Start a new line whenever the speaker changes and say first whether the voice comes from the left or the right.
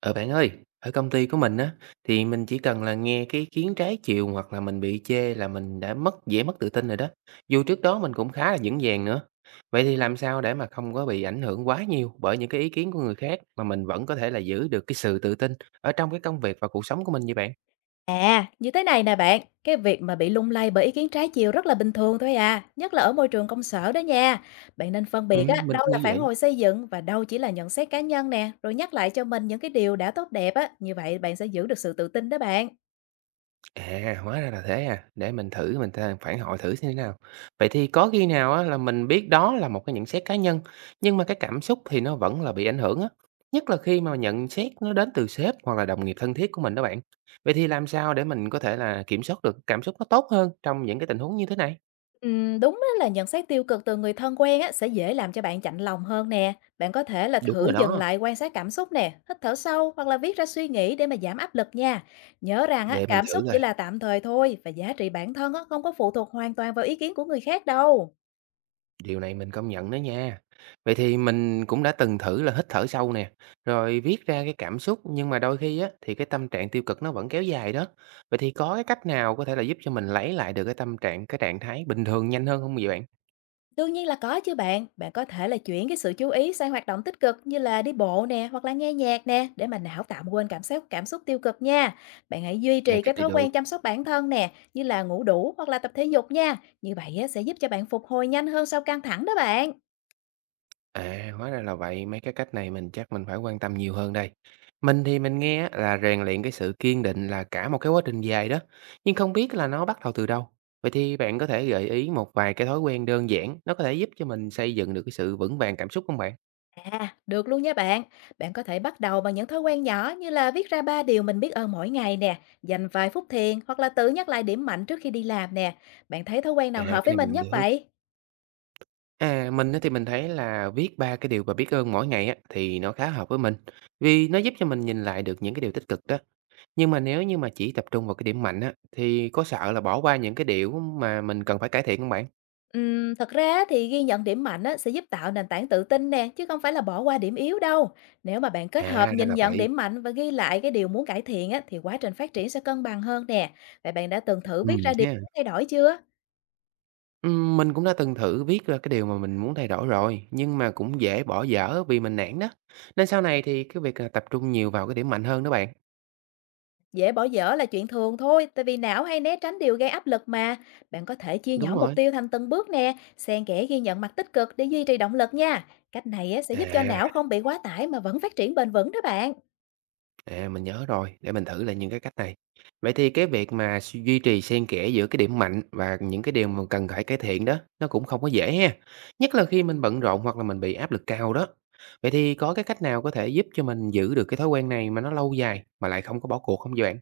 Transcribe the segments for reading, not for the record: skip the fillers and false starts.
right: Ờ Bạn ơi, ở công ty của mình á thì mình chỉ cần là nghe cái ý kiến trái chiều hoặc là mình bị chê là mình đã mất mất tự tin rồi đó. Dù trước đó mình cũng khá là vững vàng nữa. Vậy thì làm sao để mà không có bị ảnh hưởng quá nhiều bởi những cái ý kiến của người khác mà mình vẫn có thể là giữ được cái sự tự tin ở trong cái công việc và cuộc sống của mình vậy bạn?
left: À, như thế này nè bạn, cái việc mà bị lung lay bởi ý kiến trái chiều rất là bình thường thôi à, nhất là ở môi trường công sở đó nha. Bạn nên phân
right: Ừ,
left: biệt á,
right: mình
left: đâu
right: cũng
left: là
right: nghĩ
left: phản
right: vậy.
left: hồi xây dựng và đâu chỉ là nhận xét cá nhân nè, rồi nhắc lại cho mình những cái điều đã tốt đẹp á, như vậy bạn sẽ giữ được sự tự tin đó bạn.
right: À, hóa ra là thế à, để mình thử mình th phản hồi thử xem thế nào. Vậy thì có khi nào á là mình biết đó là một cái nhận xét cá nhân, nhưng mà cái cảm xúc thì nó vẫn là bị ảnh hưởng á, nhất là khi mà nhận xét nó đến từ sếp hoặc là đồng nghiệp thân thiết của mình đó bạn. Vậy thì làm sao để mình có thể là kiểm soát được cảm xúc nó tốt hơn trong những cái tình huống như thế này?
left: Đúng á là nhận xét tiêu cực từ người thân quen á sẽ dễ làm cho bạn chạnh lòng hơn nè. Bạn có thể là
right: Đúng
left: thử
right: rồi
left: dừng
right: đó,
left: lại quan sát cảm xúc nè, hít thở sâu hoặc là viết ra suy nghĩ để mà giảm áp lực nha. Nhớ rằng á
right: để mình
left: cảm
right: thử
left: xúc chỉ
right: coi.
left: là tạm thời thôi và giá trị bản thân á không có phụ thuộc hoàn toàn vào ý kiến của người khác đâu.
right: Điều này mình công nhận đó nha. Vậy thì mình cũng đã từng thử là hít thở sâu nè, rồi viết ra cái cảm xúc nhưng mà đôi khi á thì cái tâm trạng tiêu cực nó vẫn kéo dài đó. Vậy thì có cái cách nào có thể là giúp cho mình lấy lại được cái tâm trạng, cái trạng thái bình thường nhanh hơn không vậy bạn?
left: Đương nhiên là có chứ bạn, bạn có thể là chuyển cái sự chú ý sang hoạt động tích cực như là đi bộ nè hoặc là nghe nhạc nè để mà não tạm quên cảm xúc tiêu cực nha. Bạn hãy duy
right: Ê,
left: trì cái
right: cách này
left: thói
right: được.
left: quen chăm sóc bản thân nè, như là ngủ đủ hoặc là tập thể dục nha. Như vậy á, sẽ giúp cho bạn phục hồi nhanh hơn sau căng thẳng đó bạn.
right: À, hóa ra là vậy, mấy cái cách này mình chắc mình phải quan tâm nhiều hơn đây. Mình thì mình nghe á, là rèn luyện cái sự kiên định là cả một cái quá trình dài đó, nhưng không biết là nó bắt đầu từ đâu. Vậy thì bạn có thể gợi ý một vài cái thói quen đơn giản, nó có thể giúp cho mình xây dựng được cái sự vững vàng cảm xúc không bạn?
left: À, được luôn nha bạn. Bạn có thể bắt đầu bằng những thói quen nhỏ như là viết ra 3 điều mình biết ơn mỗi ngày nè, dành vài phút thiền hoặc là tự nhắc lại điểm mạnh trước khi đi làm nè. Bạn thấy thói quen
right: À,
left: nào hợp
right: cái
left: với
right: này mình
left: mình
right: làm
left: nhất
right: được.
left: vậy?
right: À, mình á thì mình thấy là viết ba cái điều mà biết ơn mỗi ngày á, thì nó khá hợp với mình. Vì nó giúp cho mình nhìn lại được những cái điều tích cực đó. Nhưng mà nếu như mà chỉ tập trung vào cái điểm mạnh á, thì có sợ là bỏ qua những cái điều mà mình cần phải cải thiện không bạn?
left: Thật ra á thì ghi nhận điểm mạnh á, sẽ giúp tạo nền tảng tự tin nè, chứ không phải là bỏ qua điểm yếu đâu. Nếu mà bạn kết hợp
right: À, ra
left: nhìn
right: là
left: nhận
right: vậy.
left: điểm mạnh và ghi lại cái điều muốn cải thiện á, thì quá trình phát triển sẽ cân bằng hơn nè. Vậy bạn đã từng thử viết ra điều
right: Ha.
left: muốn thay đổi chưa?
right: Mình cũng đã từng thử viết ra cái điều mà mình muốn thay đổi rồi, nhưng mà cũng dễ bỏ dở vì mình nản đó. Nên sau này thì cái việc là tập trung nhiều vào cái điểm mạnh hơn đó bạn.
left: Dễ bỏ dở là chuyện thường thôi, tại vì não hay né tránh điều gây áp lực mà. Bạn có thể chia
right: Đúng
left: nhỏ mục
right: rồi.
left: tiêu thành từng bước nè, xen kẽ ghi nhận mặt tích cực để duy trì động lực nha. Cách này á, sẽ giúp cho
right: À,
left: não không bị quá tải mà vẫn phát triển bền vững đó bạn.
right: mình nhớ rồi, để mình thử lại những cái cách này. Vậy thì cái việc mà duy trì xen kẽ giữa cái điểm mạnh và những cái điều mà cần phải cải thiện đó, nó cũng không có dễ ha. Nhất là khi mình bận rộn hoặc là mình bị áp lực cao đó. Vậy thì có cái cách nào có thể giúp cho mình giữ được cái thói quen này mà nó lâu dài mà lại không có bỏ cuộc không vậy bạn?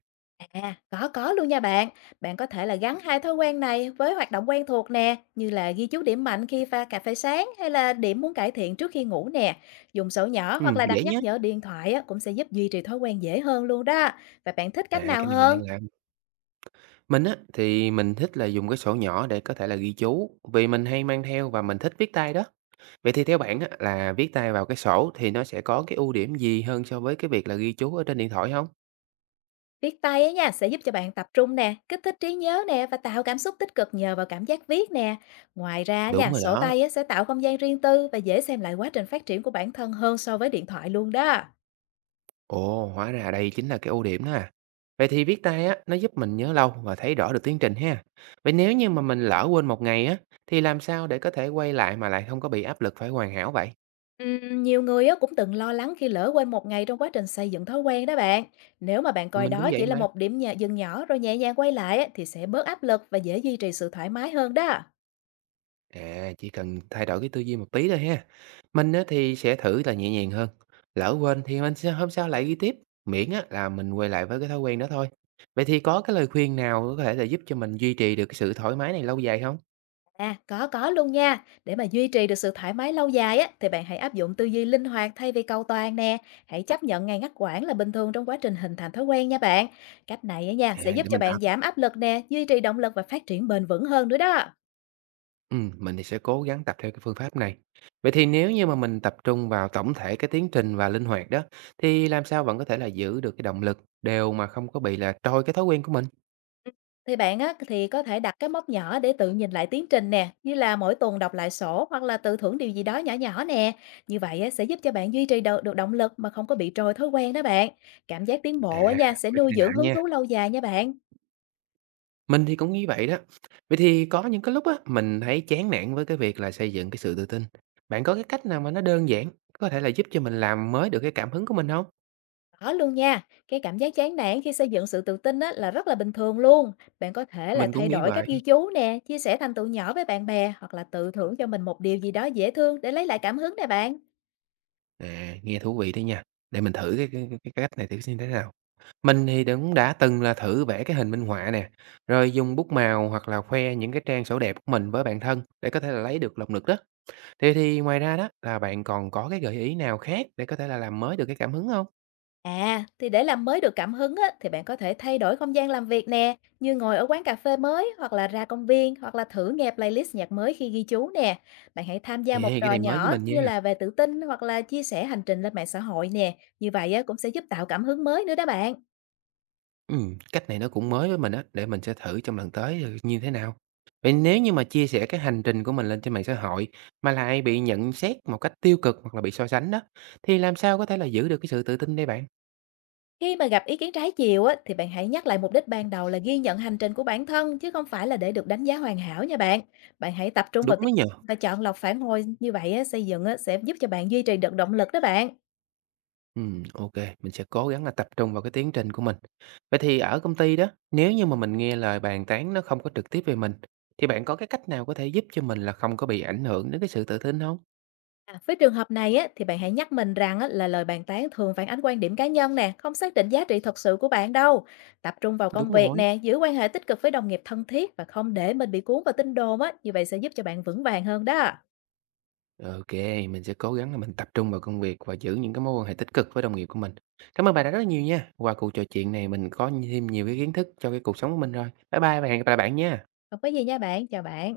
left: À, có luôn nha bạn. Bạn có thể là gắn hai thói quen này với hoạt động quen thuộc nè, như là ghi chú điểm mạnh khi pha cà phê sáng hay là điểm muốn cải thiện trước khi ngủ nè. Dùng sổ nhỏ hoặc là đặt
right: Dễ nhá.
left: nhắc nhở điện thoại á, cũng sẽ giúp duy trì thói quen dễ hơn luôn đó. Và bạn thích
right: À,
left: cách nào
right: cái này mình
left: hơn?
right: đang làm. Mình á, thì mình thích là dùng cái sổ nhỏ để có thể là ghi chú, vì mình hay mang theo và mình thích viết tay đó. Vậy thì theo bạn á, là viết tay vào cái sổ thì nó sẽ có cái ưu điểm gì hơn so với cái việc là ghi chú ở trên điện thoại không?
left: Viết tay á nha, sẽ giúp cho bạn tập trung nè, kích thích trí nhớ nè và tạo cảm xúc tích cực nhờ vào cảm giác viết nè. Ngoài ra
right: Đúng
left: nha,
right: rồi
left: sổ
right: đó.
left: tay á, sẽ tạo không gian riêng tư và dễ xem lại quá trình phát triển của bản thân hơn so với điện thoại luôn đó.
right: Ồ, hóa ra đây chính là cái ưu điểm đó à. Vậy thì viết tay á, nó giúp mình nhớ lâu và thấy rõ được tiến trình ha. Vậy nếu như mà mình lỡ quên một ngày á, thì làm sao để có thể quay lại mà lại không có bị áp lực phải hoàn hảo vậy?
left: Nhiều người á cũng từng lo lắng khi lỡ quên một ngày trong quá trình xây dựng thói quen đó bạn. Nếu mà bạn coi
right: Mình cũng
left: đó
right: vậy
left: chỉ là
right: mà.
left: một điểm nhà dừng nhỏ rồi nhẹ nhàng quay lại á, thì sẽ bớt áp lực và dễ duy trì sự thoải mái hơn đó.
right: À, chỉ cần thay đổi cái tư duy một tí thôi ha. Mình á, thì sẽ thử là nhẹ nhàng hơn. Lỡ quên thì mình sẽ hôm sau lại ghi tiếp. Miễn á, là mình quay lại với cái thói quen đó thôi. Vậy thì có cái lời khuyên nào có thể là giúp cho mình duy trì được cái sự thoải mái này lâu dài không?
left: À, có luôn nha. Để mà duy trì được sự thoải mái lâu dài á, thì bạn hãy áp dụng tư duy linh hoạt thay vì cầu toàn nè. Hãy chấp nhận ngày ngắt quãng là bình thường trong quá trình hình thành thói quen nha bạn. Cách này á nha
right: À,
left: sẽ giúp
right: để
left: cho
right: mình
left: bạn
right: tập.
left: giảm áp lực nè, duy trì động lực và phát triển bền vững hơn nữa đó.
right: Ừ, mình thì sẽ cố gắng tập theo cái phương pháp này. Vậy thì nếu như mà mình tập trung vào tổng thể cái tiến trình và linh hoạt đó, thì làm sao vẫn có thể là giữ được cái động lực đều mà không có bị là trôi cái thói quen của mình?
left: Thì bạn á, thì có thể đặt cái mốc nhỏ để tự nhìn lại tiến trình nè, như là mỗi tuần đọc lại sổ hoặc là tự thưởng điều gì đó nhỏ nhỏ nè. Như vậy á, sẽ giúp cho bạn duy trì được động lực mà không có bị trôi thói quen đó bạn. Cảm giác tiến
right: À,
left: bộ á nha, sẽ
right: mấy cái
left: nuôi
right: này lạ
left: dưỡng hứng
right: nha.
left: thú lâu dài nha bạn.
right: Mình thì cũng nghĩ vậy đó. Vậy thì có những cái lúc á, mình thấy chán nản với cái việc là xây dựng cái sự tự tin. Bạn có cái cách nào mà nó đơn giản, có thể là giúp cho mình làm mới được cái cảm hứng của mình không?
left: Đó luôn nha, cái cảm giác chán nản khi xây dựng sự tự tin á, là rất là bình thường luôn. Bạn có thể là
right: Mình
left: thay
right: cũng nghĩ
left: đổi cách
right: vậy.
left: ghi chú nè, chia sẻ thành tựu nhỏ với bạn bè hoặc là tự thưởng cho mình một điều gì đó dễ thương để lấy lại cảm hứng nè bạn.
right: À, nghe thú vị đấy nha, để mình thử cái cách này thử xem thế nào. Mình thì cũng đã từng là thử vẽ cái hình minh họa nè, rồi dùng bút màu hoặc là khoe những cái trang sổ đẹp của mình với bạn thân để có thể là lấy được động lực đó. Thế thì ngoài ra đó là bạn còn có cái gợi ý nào khác để có thể là làm mới được cái cảm hứng hông?
left: À, thì để làm mới được cảm hứng á, thì bạn có thể thay đổi không gian làm việc nè, như ngồi ở quán cà phê mới, hoặc là ra công viên, hoặc là thử nghe playlist nhạc mới khi ghi chú nè. Bạn hãy tham gia một
right: Yeah, cái
left: trò
right: này mới với
left: nhỏ
right: mình
left: như
right: nha.
left: là về tự tin hoặc là chia sẻ hành trình lên mạng xã hội nè. Như vậy á, cũng sẽ giúp tạo cảm hứng mới nữa đó bạn.
right: Cách này nó cũng mới với mình á, để mình sẽ thử trong lần tới, ừ, như thế nào. Vậy nếu như mà chia sẻ cái hành trình của mình lên trên mạng xã hội mà lại bị nhận xét một cách tiêu cực hoặc là bị so sánh đó, thì làm sao có thể là giữ được cái sự tự tin đây bạn?
left: Khi mà gặp ý kiến trái chiều á, thì bạn hãy nhắc lại mục đích ban đầu là ghi nhận hành trình của bản thân, chứ không phải là để được đánh giá hoàn hảo nha bạn. Bạn hãy tập trung vào
right: Đúng
left: tiếp
right: mới nhờ.
left: và chọn lọc phản hồi như vậy á, xây dựng á, sẽ giúp cho bạn duy trì được động lực đó bạn.
right: OK, mình sẽ cố gắng là tập trung vào cái tiến trình của mình. Vậy thì ở công ty đó, nếu như mà mình nghe lời bàn tán nó không có trực tiếp về mình, thì bạn có cái cách nào có thể giúp cho mình là không có bị ảnh hưởng đến cái sự tự tin không?
left: À, với trường hợp này á, thì bạn hãy nhắc mình rằng á, là lời bàn tán thường phản ánh quan điểm cá nhân nè, không xác định giá trị thật sự của bạn đâu. Tập trung vào
right: Đúng
left: công việc
right: rồi.
left: nè, giữ quan hệ tích cực với đồng nghiệp thân thiết và không để mình bị cuốn vào tin đồn á, như vậy sẽ giúp cho bạn vững vàng hơn đó.
right: OK, mình sẽ cố gắng là mình tập trung vào công việc và giữ những cái mối quan hệ tích cực với đồng nghiệp của mình. Cảm ơn bạn đã rất là nhiều nha. Qua cuộc trò chuyện này mình có thêm nhiều cái kiến thức cho cái cuộc sống của mình rồi. Bye bye và hẹn gặp lại bạn nha.
left: Không có gì nha bạn, chào bạn.